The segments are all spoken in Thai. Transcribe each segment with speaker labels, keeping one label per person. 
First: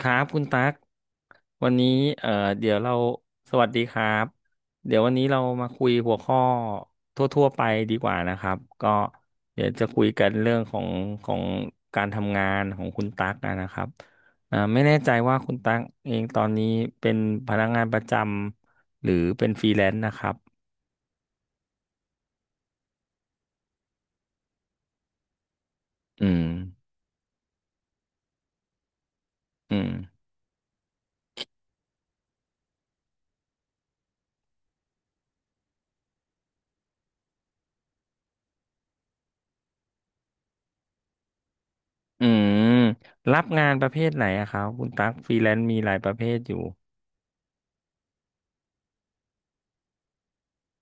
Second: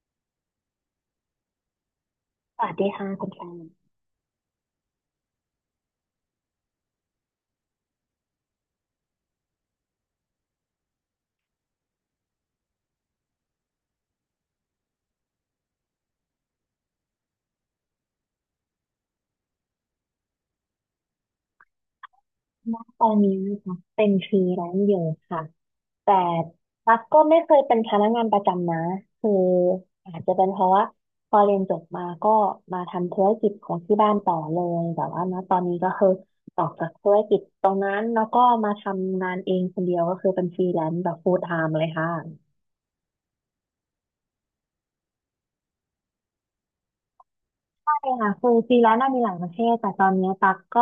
Speaker 1: ครับคุณตั๊กวันนี้เอ่อ
Speaker 2: ส
Speaker 1: เดี๋
Speaker 2: วั
Speaker 1: ย
Speaker 2: ส
Speaker 1: ว
Speaker 2: ดี
Speaker 1: เรา
Speaker 2: ค่ะคุณแฟ
Speaker 1: ส
Speaker 2: น
Speaker 1: วัสดีครับเดี๋ยววันนี้เรามาคุยหัวข้อทั่วๆไปดีกว่านะครับก็เดี๋ยวจะคุยกันเรื่องของของการทำงานของคุณตั๊กนะครับไม่แน่ใจว่าคุณตั๊กเองตอนนี้เป็นพนักงานประจำหรือเป็นฟรีแลนซ์นะครับ
Speaker 2: ณตอนนี้นะคะเป็นฟรีแลนซ์อยู่ค่ะแต่
Speaker 1: อืม
Speaker 2: ตั๊กก็ไม่เคยเป็นพนักงานประจำนะคือ
Speaker 1: อืม
Speaker 2: อาจจะเป็นเพราะว่าพอเรียนจบมาก็มาทำธุรกิจของที่บ้านต่อเลยแต่ว่าณตอนนี้ก็คือออกจากธุรกิจตรงนั้นแล้วก็มาทำงานเองคนเดียวก็คือเป็นฟรีแลนซ์แบบ full time เลยค่ะ
Speaker 1: อืมรับงานประเภทไหนอะครับคุณตั๊กฟรีแลนซ์มีหลายประเภทอยู่
Speaker 2: ใช่ค่ะคือฟรีแลนซ์น่ะมีหลายประเภทแต่ตอนนี้ตักก็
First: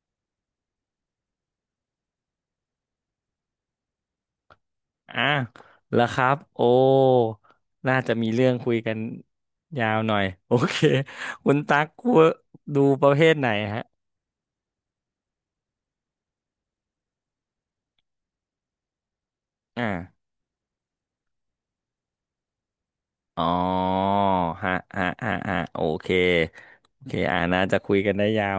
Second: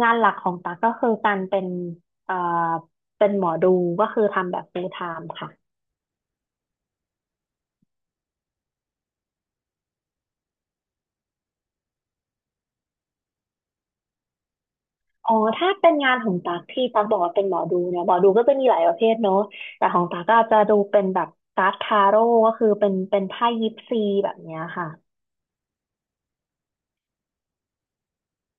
Speaker 2: งานหลักของตักก็คือการเป็นเอ่อเป็นหมอดูก็คือทำแบบ full
Speaker 1: อ่ะ
Speaker 2: time ค่ะ
Speaker 1: แล้วครับโอ้น่าจะมีเรื่องคุยกันยาวหน่อยโอเคคุณตั๊กกลัวดูประเภทไหนฮะ
Speaker 2: อ๋อถ้าเป็นงานของตักที่ตักบอกว่าเป็นหมอดูเนี่ยหมอดูก็จะมีหลายประเภทเนอะ
Speaker 1: อ่า
Speaker 2: แต่ของตักก็จะดูเป็นแบบการ์ดทาโร่ก็คือเป็น
Speaker 1: อ๋อ
Speaker 2: ไพ่ยิปซีแบบเนี้ย
Speaker 1: ฮะ
Speaker 2: ค่ะ
Speaker 1: ฮะฮะฮะโอเคโอเคน่าจะคุยกันได้ยาว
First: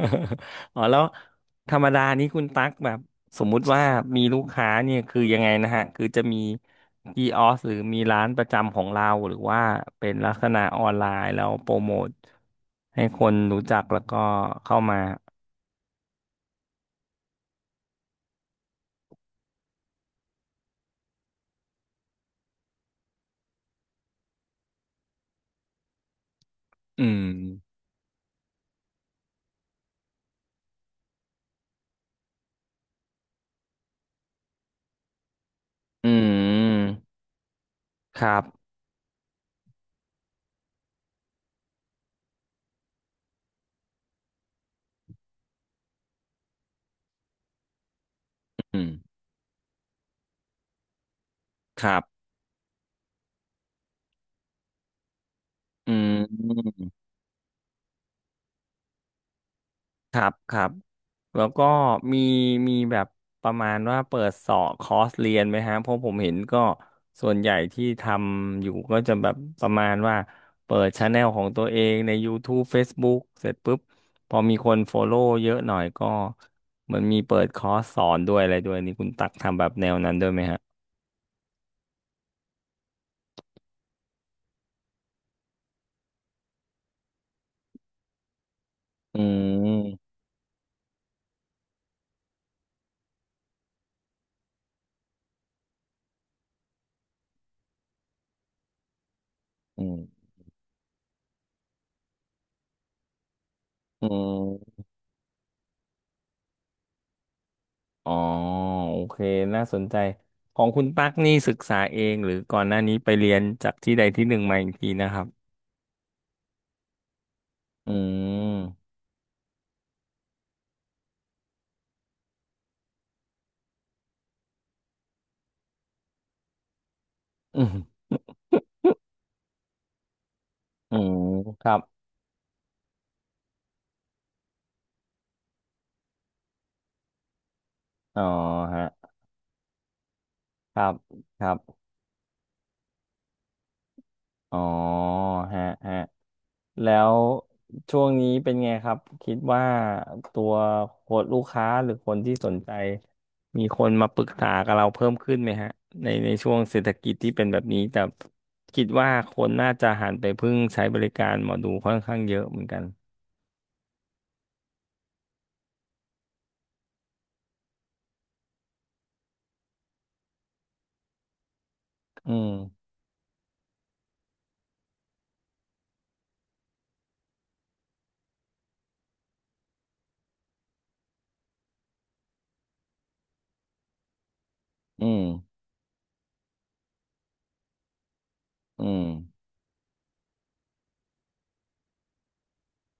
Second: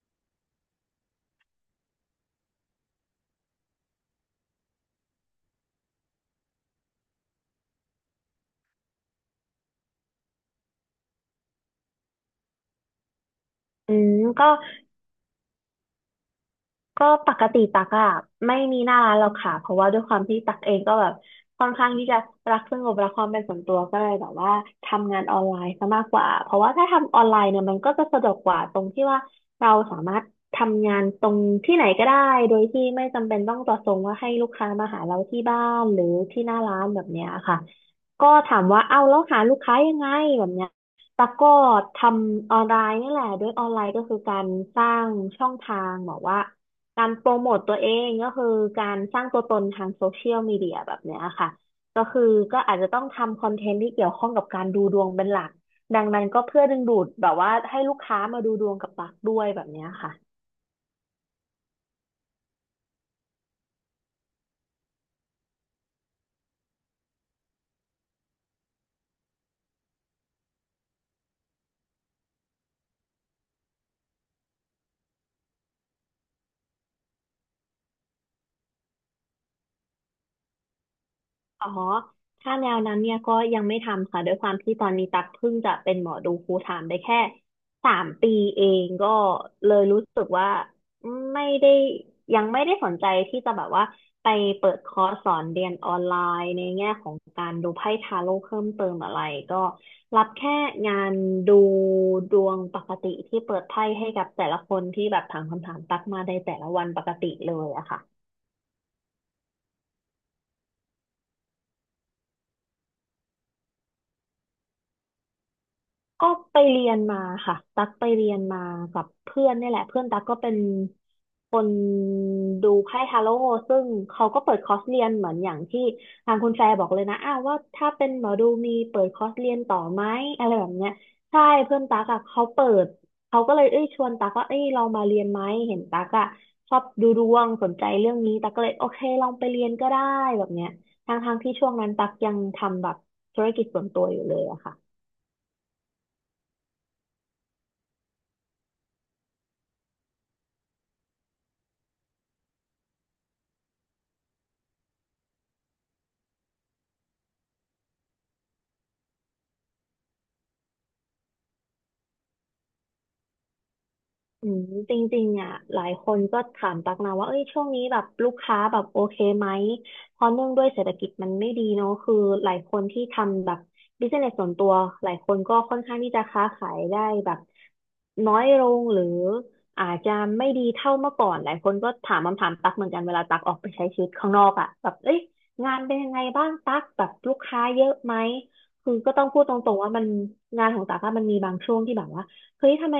Speaker 1: อ๋อแล้วธรรมดานี้คุณตั๊กแบบสมมุติว่ามีลูกค้าเนี่ยคือยังไงนะฮะคือจะมีกีออสหรือมีร้านประจำของเราหรือว่าเป็นลักษณะออนไลน์แล้วโปรโมทให้คนรู้จัก
Speaker 2: อื
Speaker 1: แล้ว
Speaker 2: ม
Speaker 1: ก็
Speaker 2: ก็
Speaker 1: เข้ามา
Speaker 2: ก็ปกติตักอะไม่มีหน้าร้านหรอกค่ะเพราะว่าด้วยความที่ตักเองก็แบบค่อนข้างที่จะรักสงบรักความเป็นส่วนตัวก็เลยแบบว่าทำงานออนไลน์ซะมากกว่าเพราะว่าถ้า
Speaker 1: อื
Speaker 2: ทำ
Speaker 1: ม
Speaker 2: ออนไลน์เนี่ยมันก็จะสะดวกกว่าตรงที่ว่าเราสามารถทำงานตรงที่ไหนก็ได้โดยที่ไม่จำเป็นต้องต่อส่งว่าให้ลูกค้ามาหาเราที่บ้านหรือ
Speaker 1: อื
Speaker 2: ที่หน้าร้านแบบ
Speaker 1: ม
Speaker 2: เนี้ยค่ะ
Speaker 1: ค
Speaker 2: ก็
Speaker 1: รั
Speaker 2: ถาม
Speaker 1: บ
Speaker 2: ว่าเอ้าแล้วหาลูกค้ายังไงแบบเนี้ยตักก็ทำออนไลน์นี่แหละด้วยออนไลน์ก็คือการสร้างช่องทางบอกว่า การโปรโมตตัวเองก็คือ
Speaker 1: อื
Speaker 2: การส
Speaker 1: ม
Speaker 2: ร้างตัวตนทางโซเชียลมีเดียแบบเนี้ยค่ะ
Speaker 1: ครั
Speaker 2: ก็คื
Speaker 1: บ
Speaker 2: อก็อาจจะต้องทำคอนเทนต์ที่เกี่ยวข้องกับการดูดวงเป็นหลัก
Speaker 1: อื
Speaker 2: ดัง
Speaker 1: ม
Speaker 2: นั้นก็เพื่อดึงดูดแบบว่าให้ลูกค้ามาดูดวงกับปักด้วยแบบเนี้ยค่ะ
Speaker 1: ครับครับแล้วก็มีมีแบบประมาณว่าเปิดสอบคอร์สเรียนไหมฮะเพราะผมเห็นก็ส่วนใหญ่ที่ทำอยู่ก็จะแบบประมาณว่าเปิดช anel ของตัวเองใน YouTube Facebook เสร็จปุ๊บพอมีคน follow เยอะหน่อยก็เหมือนมีเปิดคอร์สสอนด้วยอะไรด้วยนี่คุณตักทำแบบแนวนั้นด้วยไหมฮะ
Speaker 2: อ๋อถ้าแนวนั้นเนี่ยก็ยังไม่ทำค่ะด้วยความที่ตอนนี้ตักเพิ่งจะเป็นหมอดูฟูลไทม์ได้แค่3 ปีเองก็
Speaker 1: อื
Speaker 2: เลยรู้
Speaker 1: ม
Speaker 2: สึกว่าไม่ได้ยังไม่ได้สนใจที่จะแบบว่าไปเปิดคอร์สสอนเรียนออนไลน์ในแง่ของการดูไพ่ทาโร่เพิ่มเติมอะไรก็
Speaker 1: อื
Speaker 2: รั
Speaker 1: ม
Speaker 2: บแค่งานดูดวงปกติที่เปิดไพ่
Speaker 1: อื
Speaker 2: ให้กับแต่ละค
Speaker 1: ม
Speaker 2: นที่แบบถามคำถามตักมาในแต่ละวันปกติเลยอะ
Speaker 1: อ๋อ
Speaker 2: ค่ะ
Speaker 1: โอเคน่าสนใจของคุณตั๊กนี่ศึกษาเองหรือก่อนหน้านี้ไปเรียนจากที่ใดที่หนึ่งมาอีกทีนะครับ
Speaker 2: ก็ไปเรียนมาค่ะตัก
Speaker 1: อื
Speaker 2: ไปเรียนมา
Speaker 1: ม
Speaker 2: กับเพื่อนเนี่ยแหละเพื่อนตักก็เป็นคนดูไพ่ทาโร่ซึ่งเขาก็เปิดคอร์สเรียนเหมือนอย่างที่ทางคุณแฟร์บอกเลยนะอ้าวว่า
Speaker 1: อืม
Speaker 2: ถ้าเป็นหมอดูมีเปิดคอร์สเรียนต่อไหมอะไรแบบเนี้ย
Speaker 1: อืม
Speaker 2: ใช่
Speaker 1: ครั
Speaker 2: เพื่
Speaker 1: บ
Speaker 2: อนตักอะเขาเปิดเขาก็เลยเอ้ยชวนตักว่าเอ้ยลองมาเรียนไหมเห็นตักอะชอบดูดวงสนใจเรื่อง
Speaker 1: อ๋อ
Speaker 2: นี้ตักก็เลย
Speaker 1: ฮะ
Speaker 2: โอเคลองไปเรียนก็ได้แบบเนี้ย
Speaker 1: ครับ
Speaker 2: ทางทาง
Speaker 1: ค
Speaker 2: ๆ
Speaker 1: รั
Speaker 2: ที่ช่วง
Speaker 1: บ
Speaker 2: นั้นตักยังทำแบบธุรกิจส่วนตัวอยู่เลย
Speaker 1: อ๋อ
Speaker 2: อะค่ะ
Speaker 1: ฮะฮะ แล้วช่วงนี้เป็นไงครับคิดว่าตัวคนลูกค้าหรือคนที่สนใจมีคนมาปรึกษากับเราเพิ่มขึ้นไหมฮะในช่วงเศรษฐกิจที่เป็นแบบนี้แต่คิดว่าคนน่าจะหันไปพึ่งใช้บริการหมอดูค่อนข้างเยอะเหมือนกัน
Speaker 2: อืมจริงๆอ่ะหลายคนก็ถามตักนะว่าเอ้ยช่วงนี้แบบลูกค้าแบบโอเคไหม เพราะเนื่องด้วยเศรษฐกิจมันไม่ดีเนาะคือ
Speaker 1: อืม
Speaker 2: หลายคนที่ทำแบบบิสเนสส่วนตัวหลายคนก็ค่อนข้างที่จะค้าขายได้แบบน้อยลงหรืออาจจะไม่ดีเท่าเมื่อก่อนหลายคนก็ถามคำถามตักเหมือนกันเวลาตักออกไปใช้ชีวิตข้างนอกอ่ะแบบ
Speaker 1: อื
Speaker 2: เอ้ย
Speaker 1: ม
Speaker 2: งานเป็นยังไงบ้างตักแบบลูกค้าเยอะไหม
Speaker 1: อื
Speaker 2: คือ
Speaker 1: ม
Speaker 2: ก็ต้องพูดตรงๆว่ามันงานของตากอะมันมีบางช่วงที่แบบว่า เฮ้ยทำไม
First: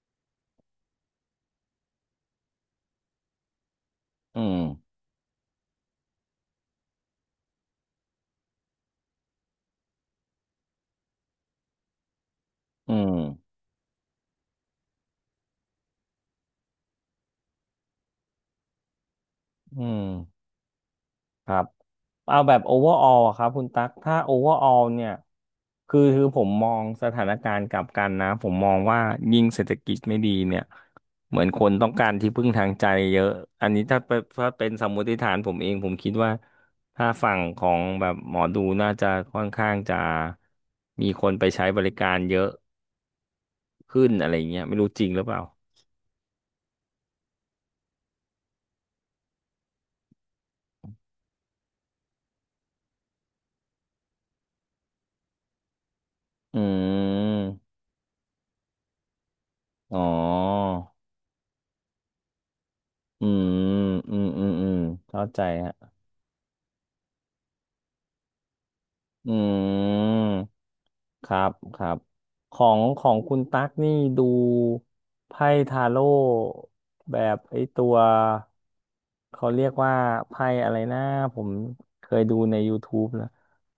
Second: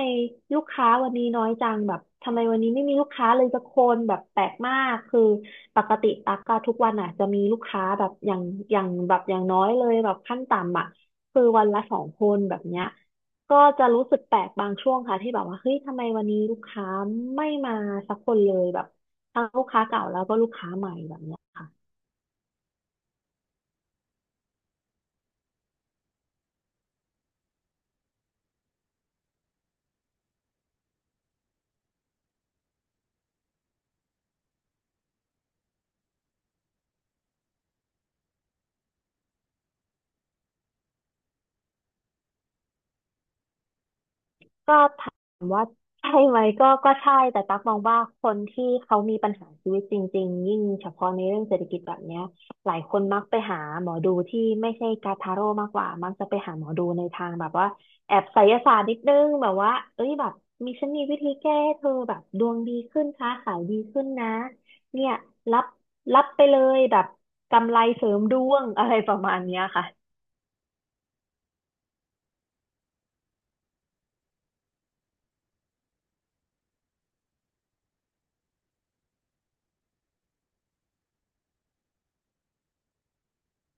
Speaker 2: ลูกค้าวันนี้น้อยจังแบบทำไมวันนี้ไม่มีลูกค้าเลยสักคนแบบแป
Speaker 1: อื
Speaker 2: ลก
Speaker 1: ม
Speaker 2: มาก คือปกติตักก็ทุกวันอ่ะจะมีลูกค้าแบบอย่างอย่างแบบอย่างน้อยเลยแบบขั้นต่ำอ่ะคือวันละสองคนแบบเนี้ย
Speaker 1: อืม
Speaker 2: ก็จะรู้สึกแปลกบางช่วงค่ะที่แบบว่าเฮ้ยทำไมวันนี้ลูกค้าไม่มาสักคนเลยแบบทั้งลูก
Speaker 1: อื
Speaker 2: ค้าเก่าแล้วก็
Speaker 1: ม
Speaker 2: ลูกค้าใหม่แบบเนี้
Speaker 1: ครั
Speaker 2: ย
Speaker 1: บเอาแบบ overall อะครับคุณตั๊กถ้า overall เนี่ยคือผมมองสถานการณ์กลับกันนะผมมองว่ายิ่งเศรษฐกิจไม่ดีเนี่ยเหมือนคนต้องการที่พึ่งทางใจเยอะอันนี้ถ้าเป็นสมมติฐานผมเองผมคิดว่าถ้าฝั่งของแบบหมอดูน่าจะค่อนข้างจะมีคนไปใช้บริการเยอะขึ้นอะไรเงี้ย
Speaker 2: ก็
Speaker 1: ไม่รู้จริง
Speaker 2: ถา
Speaker 1: หรือเปล่า
Speaker 2: มว่าใช่ไหมก็ใช่แต่ตั๊กมองว่าคนที่เขามีปัญหาชีวิตจริงๆยิ่งเฉพาะในเรื่องเศรษฐกิจแบบเนี้ยหลายคนมักไปหาหมอดูที่ไม่ใช่กาทาโร่มากกว่ามักจะไปหา
Speaker 1: อื
Speaker 2: หมอดูในทางแบบ
Speaker 1: ม
Speaker 2: ว่าแอบไสยศาสตร์นิดนึงแบบว่า
Speaker 1: อ๋อ
Speaker 2: เอ้ยแบบมีฉันมีวิธีแก้ให้เธอแบบดวงดีขึ้น
Speaker 1: อื
Speaker 2: ค้า
Speaker 1: ม
Speaker 2: ขายดีขึ้นนะ
Speaker 1: อืม
Speaker 2: เนี่ย
Speaker 1: เข้าใจ
Speaker 2: รับ
Speaker 1: ฮะ
Speaker 2: รับไปเลยแบบกำไรเสริมดวงอะไรประมาณเนี้ย
Speaker 1: อื
Speaker 2: ค่ะ
Speaker 1: มครับครับของของคุณตั๊กนี่ดูไพ่ทาโร่แบบไอ้ตัวเขาเรียกว่าไพ่อะไรนะผมเคยดูใน YouTube นะ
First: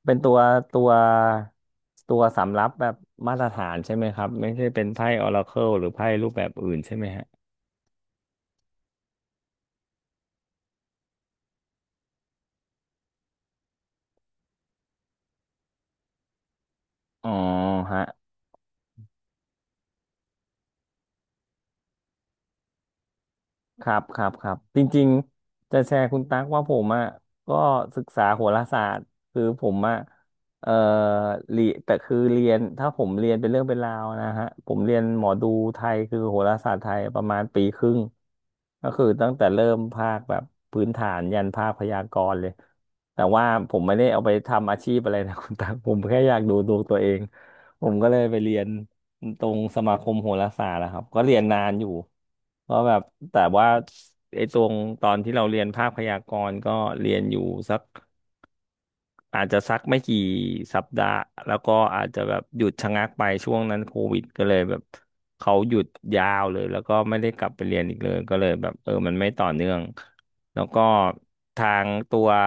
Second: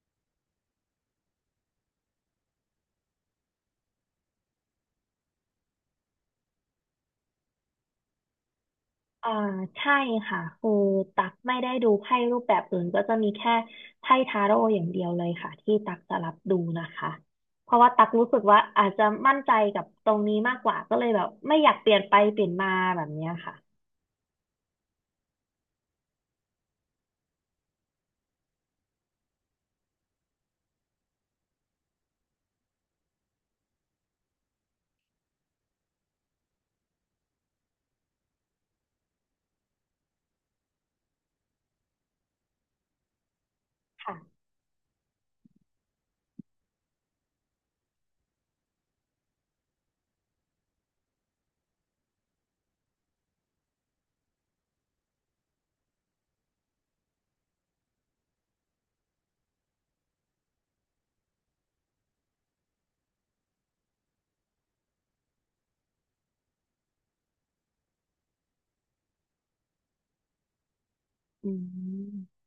Speaker 1: เป็นตัวตัวตัวสำรับแบบมาตรฐานใช่ไหมครับไม่ใช่เป็นไพ่ออราเคิลหรือไพ่รูปแบบอื่นใช่ไหมฮะ
Speaker 2: อ่าใช่ค่ะคือตักไม่ได้ดูไพ่รูปแบบอื่นก็จะมีแค่ไพ่ทาโร่อย่างเดียวเลยค่ะที่ตักจะรับดูนะคะ
Speaker 1: อ๋อ
Speaker 2: เพราะว่า
Speaker 1: ฮะ
Speaker 2: ตักรู้สึกว่าอาจจะมั่นใจกับตรงนี้มากกว่าก็เลยแบบไม่อยากเปลี่ยนไปเปลี่ยนมาแบบเนี้ยค่ะ
Speaker 1: ครับจริงๆจะแชร์คุณตั๊กว่าผมอ่ะก็ศึกษาโหราศาสตร์คือผมอ่ะเอ่อเรียแต่คือเรียนถ้าผมเรียนเป็นเรื่องเป็นราวนะฮะผมเรียนหมอดูไทยคือโหราศาสตร์ไทยประมาณปีครึ่งก็คือตั้งแต่เริ่มภาคแบบพื้นฐานยันภาคพยากรณ์เลยแต่ว่าผมไม่ได้เอาไป
Speaker 2: ค่ะ
Speaker 1: ทำอาชีพอะไรนะ คุณตั๊กผมแค่อยากดูดวงตัวเองผมก็เลยไปเรียน ตรงสมาคมโหราศาสตร์นะครับก็เรียนนานอยู่เพราะแบบแต่ว่าไอ้ตรงตอนที่เราเรียนภาคพยากรณ์ก็เรียนอยู่สัก อาจจะสักไม่กี่สัปดาห์แล้วก็อาจจะแบบหยุดชะงักไปช่วงนั้นโควิดก็เลยแบบเขาหยุดยาวเลยแล้วก็ไม่ได้กลับไปเรียนอีกเลยก็เลยแบบเออมันไม่ต่อเนื่องแล้วก็
Speaker 2: อื
Speaker 1: ทางตัว
Speaker 2: ม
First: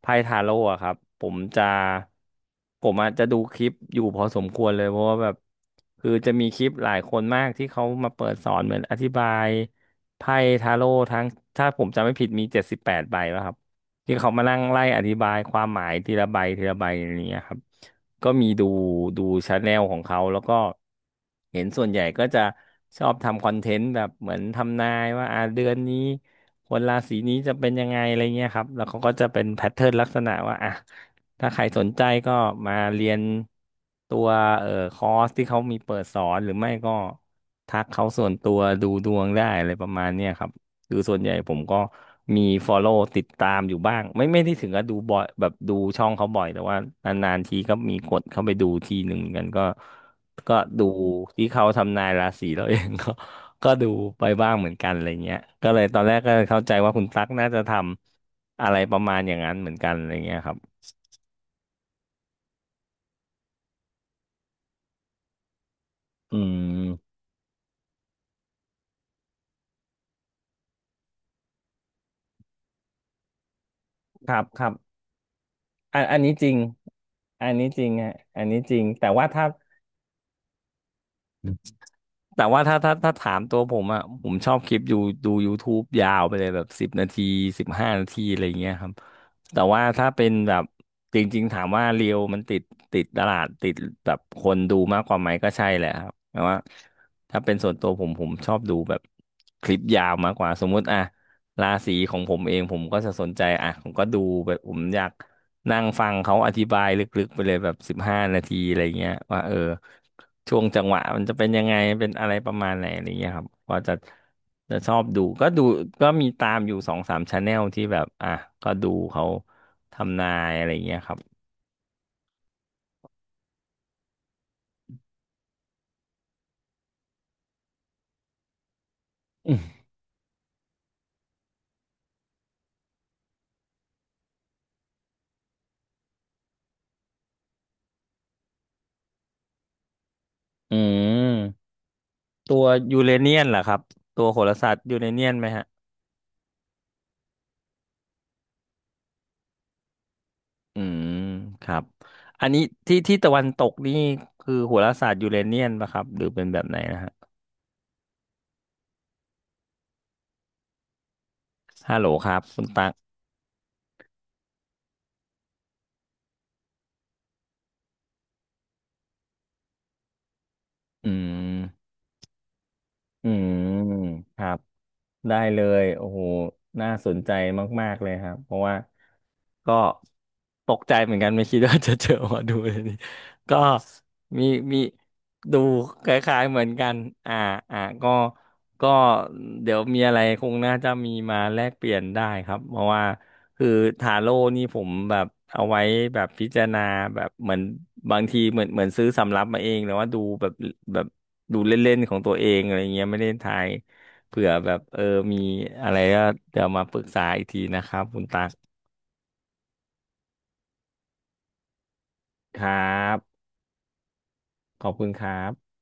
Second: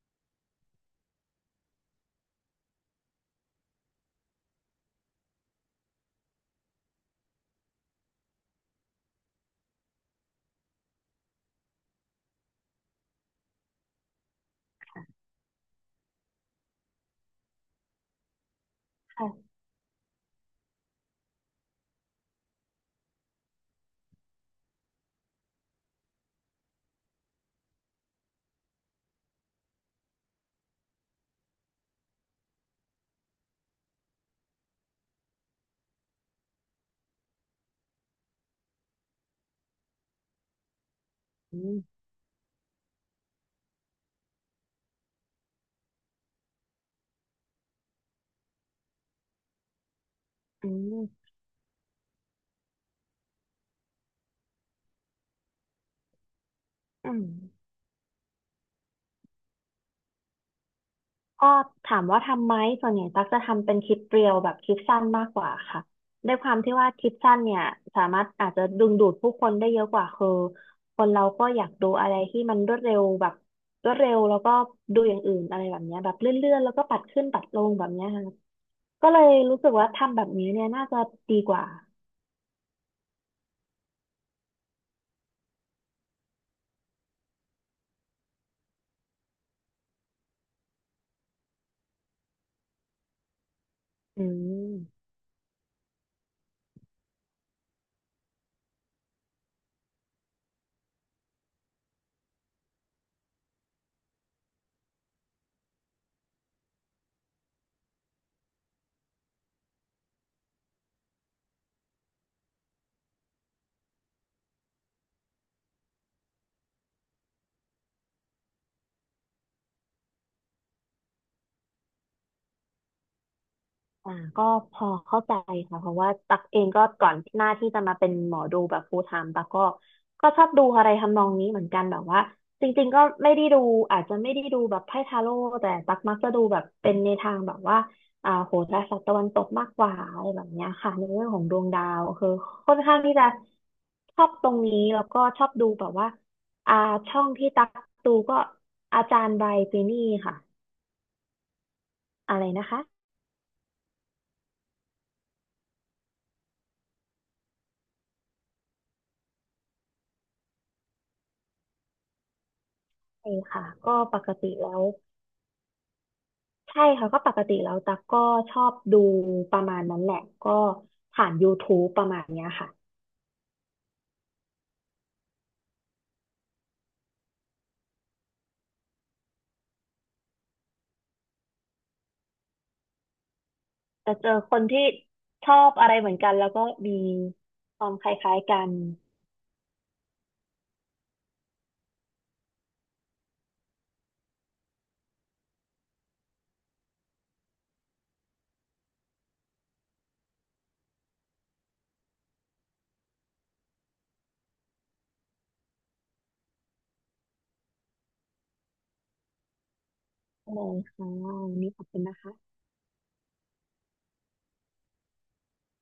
Speaker 1: ไพ่ทาโร่อะครับผมอาจจะดูคลิปอยู่พอสมควรเลยเพราะว่าแบบคือจะมีคลิปหลายคนมากที่เขามาเปิดสอนเหมือนอธิบายไพ่ทาโร่ทั้งถ้าผมจำไม่ผิดมี78ใบแล้วครับ ที่เขามานั่งไล่อธิบายความหมายทีละใบทีละใบอะไรเงี้ยครับก็มีดูดู
Speaker 2: ค่ะ
Speaker 1: ชาแนลของเขาแล้วก็เห็นส่วนใหญ่ก็จะชอบทำคอนเทนต์แบบเหมือนทำนายว่าอ่าเดือนนี้คนราศีนี้จะเป็นยังไงอะไรเงี้ยครับแล้วเขาก็จะเป็นแพทเทิร์นลักษณะว่าอ่ะถ้าใครสนใจก็มาเรียนตัวคอร์สที่เขามีเปิดสอนหรือไม่ก็ทักเขาส่วนตัวดูดวงได้อะไรประมาณเนี้ยครับ คือส่วนใหญ่ผ
Speaker 2: อื
Speaker 1: มก็
Speaker 2: ม
Speaker 1: มี follow ติดตามอยู่บ้างไม่ได้ถึงกับดูบ่อยแบบดูช่องเขาบ่อยแต่ว่านานๆทีก็มีกดเข้าไปดูทีหนึ่งเหมือนกันก็
Speaker 2: อื
Speaker 1: ดู
Speaker 2: ม
Speaker 1: ที่เขาทำนายราศีเราเองก็ ก็ดูไปบ้างเหมือนกันอะไรเงี้ยก็เลยตอนแรกก็เข้าใจว่าคุณ
Speaker 2: อืม
Speaker 1: ตั๊กน่าจะทำอะไรประมาณอย่างนั้นเหมือนกันอะไรเงี้ยครับ
Speaker 2: ก็ถามว่าทำไหมส่วนใหญ่ตั๊กจะทำเป็นคลิปเรียวแบบคลิปสั้นมากกว่าค่ะด้
Speaker 1: อื
Speaker 2: วยความที่ว่าคลิ
Speaker 1: ม
Speaker 2: ปสั้นเนี่ยสามารถอาจจะดึงดูดผู้คนได้เยอะกว่าคือคนเราก็อยากดูอะไรที่มันรวดเร็วแบบรวดเร็ว
Speaker 1: ค
Speaker 2: แล้ว
Speaker 1: รับ
Speaker 2: ก็
Speaker 1: ครับ
Speaker 2: ดูอย่างอื่นอะไรแบบเนี้
Speaker 1: อั
Speaker 2: ย
Speaker 1: น
Speaker 2: แบบ
Speaker 1: อัน
Speaker 2: เล
Speaker 1: นี้จ
Speaker 2: ื่
Speaker 1: ริง
Speaker 2: อนๆแล้วก็ปัดขึ้นปัด
Speaker 1: อัน
Speaker 2: ล
Speaker 1: นี้
Speaker 2: ง
Speaker 1: จ
Speaker 2: แบ
Speaker 1: ริง
Speaker 2: บเนี้ย
Speaker 1: ฮะ
Speaker 2: ค่ะ
Speaker 1: อันนี้จริงแต่
Speaker 2: ก็เล
Speaker 1: ว่า
Speaker 2: ย
Speaker 1: ถ้า
Speaker 2: รู้สึกว่าทำแบบนี้เนี่ยน่าจะดีกว่า
Speaker 1: แต่ว่าถ้าถามตัวผมอ่ะผมชอบคลิปดูดู YouTube ยาวไปเลยแบบ10 นาทีสิบห้านาทีอะไรอย่างเงี้ยครับแต่ว่าถ้าเป็นแบบจริงๆถามว่าเรียวมันติดติดตลาดติดแบบ
Speaker 2: อื
Speaker 1: คนดูมาก
Speaker 2: ม
Speaker 1: กว่าไหมก็ใช่แหละครับแต่ว่าถ้าเป็นส่วนตัวผมชอบดูแบบคลิปยาวมากกว่าสมมุติอ่ะราศีของผมเองผมก็จะสนใจอ่ะผมก็ดูแบบผมอยาก นั่งฟังเขาอธิบายลึกๆไปเลยแบบสิบห้านาทีอะไรเงี้ยว่าเออช่วงจังหวะมันจะเป็นยังไงเป็นอะไรประมาณไหนอะไรเงี้ยครับก็จะชอบดูก็ดูก็มีตามอยู่สองสามชาแนลที่แบบอ่ะก็ดูเขาทำนายอะไรเงี้ยครับ
Speaker 2: อ่าก็พอเข้าใจค่ะเพราะว่าตักเองก็ก่อนหน้าที่จะมาเป็นหมอดูแบบ full time ตัก
Speaker 1: อื
Speaker 2: ก็
Speaker 1: ม
Speaker 2: ก็ชอบดูอะไรทำนองนี้เหมือนกันแบบว่าจริงๆก็ไม่ได้ดูอาจจะไม่ได้ดูแบบไพ่ทาโร่แต่ตักมักจะดูแบบเป็นในทางแบบว่าอ่าโหราศาสตร์ตะวันตกมากกว่าอะไรแบบเนี้ย
Speaker 1: อื
Speaker 2: ค่ะในเรื่องของดวง
Speaker 1: ม
Speaker 2: ดาวคือ
Speaker 1: ตัว
Speaker 2: ค่อนข้า
Speaker 1: ยู
Speaker 2: ง
Speaker 1: เร
Speaker 2: ที่จะ
Speaker 1: เนียนเหรอครับ
Speaker 2: ช
Speaker 1: ตั
Speaker 2: อ
Speaker 1: ว
Speaker 2: บ
Speaker 1: โห
Speaker 2: ตร
Speaker 1: รา
Speaker 2: ง
Speaker 1: ศาส
Speaker 2: นี้
Speaker 1: ตร์ยู
Speaker 2: แล้ว
Speaker 1: เร
Speaker 2: ก็
Speaker 1: เนียน
Speaker 2: ช
Speaker 1: ไห
Speaker 2: อ
Speaker 1: ม
Speaker 2: บ
Speaker 1: ฮะ
Speaker 2: ดูแบบว่าอ่าช่องที่ตักดูก็อาจารย์ไบรท์ปีนี่ค่ะ
Speaker 1: อืมครับ
Speaker 2: อะไร
Speaker 1: อันนี้
Speaker 2: นะคะ
Speaker 1: ที่ตะวันตกนี่คือโหราศาสตร์ยูเรเนียนปะครับหรือเป็นแบบไหนนะฮะฮัลโหลครับคุณตัก
Speaker 2: ใช่ค่ะก็ปกติแล้ว ใช่ค่ะก็ปกติแล้วตักก็ชอบดูประมาณนั้นแหละก็
Speaker 1: อื
Speaker 2: ผ่าน
Speaker 1: ม
Speaker 2: YouTube ประมาณเนี้ยค่ะ
Speaker 1: อืมครับ ได้เลยโอ้โหน่าสนใจมากๆเลยครับเพราะว่าก็ตกใจเหมือนกันไม่คิดว่าจะเจอหมาดูเลยนี่ก็
Speaker 2: จะเจอ
Speaker 1: มี
Speaker 2: คน
Speaker 1: มี
Speaker 2: ที่ชอ
Speaker 1: ดู
Speaker 2: บอะไร
Speaker 1: ค
Speaker 2: เหมือนกัน
Speaker 1: ล้าย
Speaker 2: แล้
Speaker 1: ๆ
Speaker 2: ว
Speaker 1: เห
Speaker 2: ก็
Speaker 1: มือนกั
Speaker 2: มี
Speaker 1: นอ่าอ่า
Speaker 2: ความค
Speaker 1: ก็
Speaker 2: ล้ายๆกัน
Speaker 1: ก็เดี๋ยวมีอะไรคงน่าจะมีมาแลกเปลี่ยนได้ครับเพราะว่าคือทาโร่นี่ผมแบบเอาไว้แบบพิจารณาแบบเหมือนบางทีเหมือนซื้อสำรับมาเองหรือว่าดูแบบแบบดูเล่นๆของตัวเองอะไรเงี้ยไม่ได้ทาย เผื่อแบบเออมีอะไรก็เดี๋ยวมาปรึกษาอีกทีนะครับคุณตัก
Speaker 2: เลยค่ะวันนี้ขอบคุณนะคะ
Speaker 1: ครับขอบคุณครับ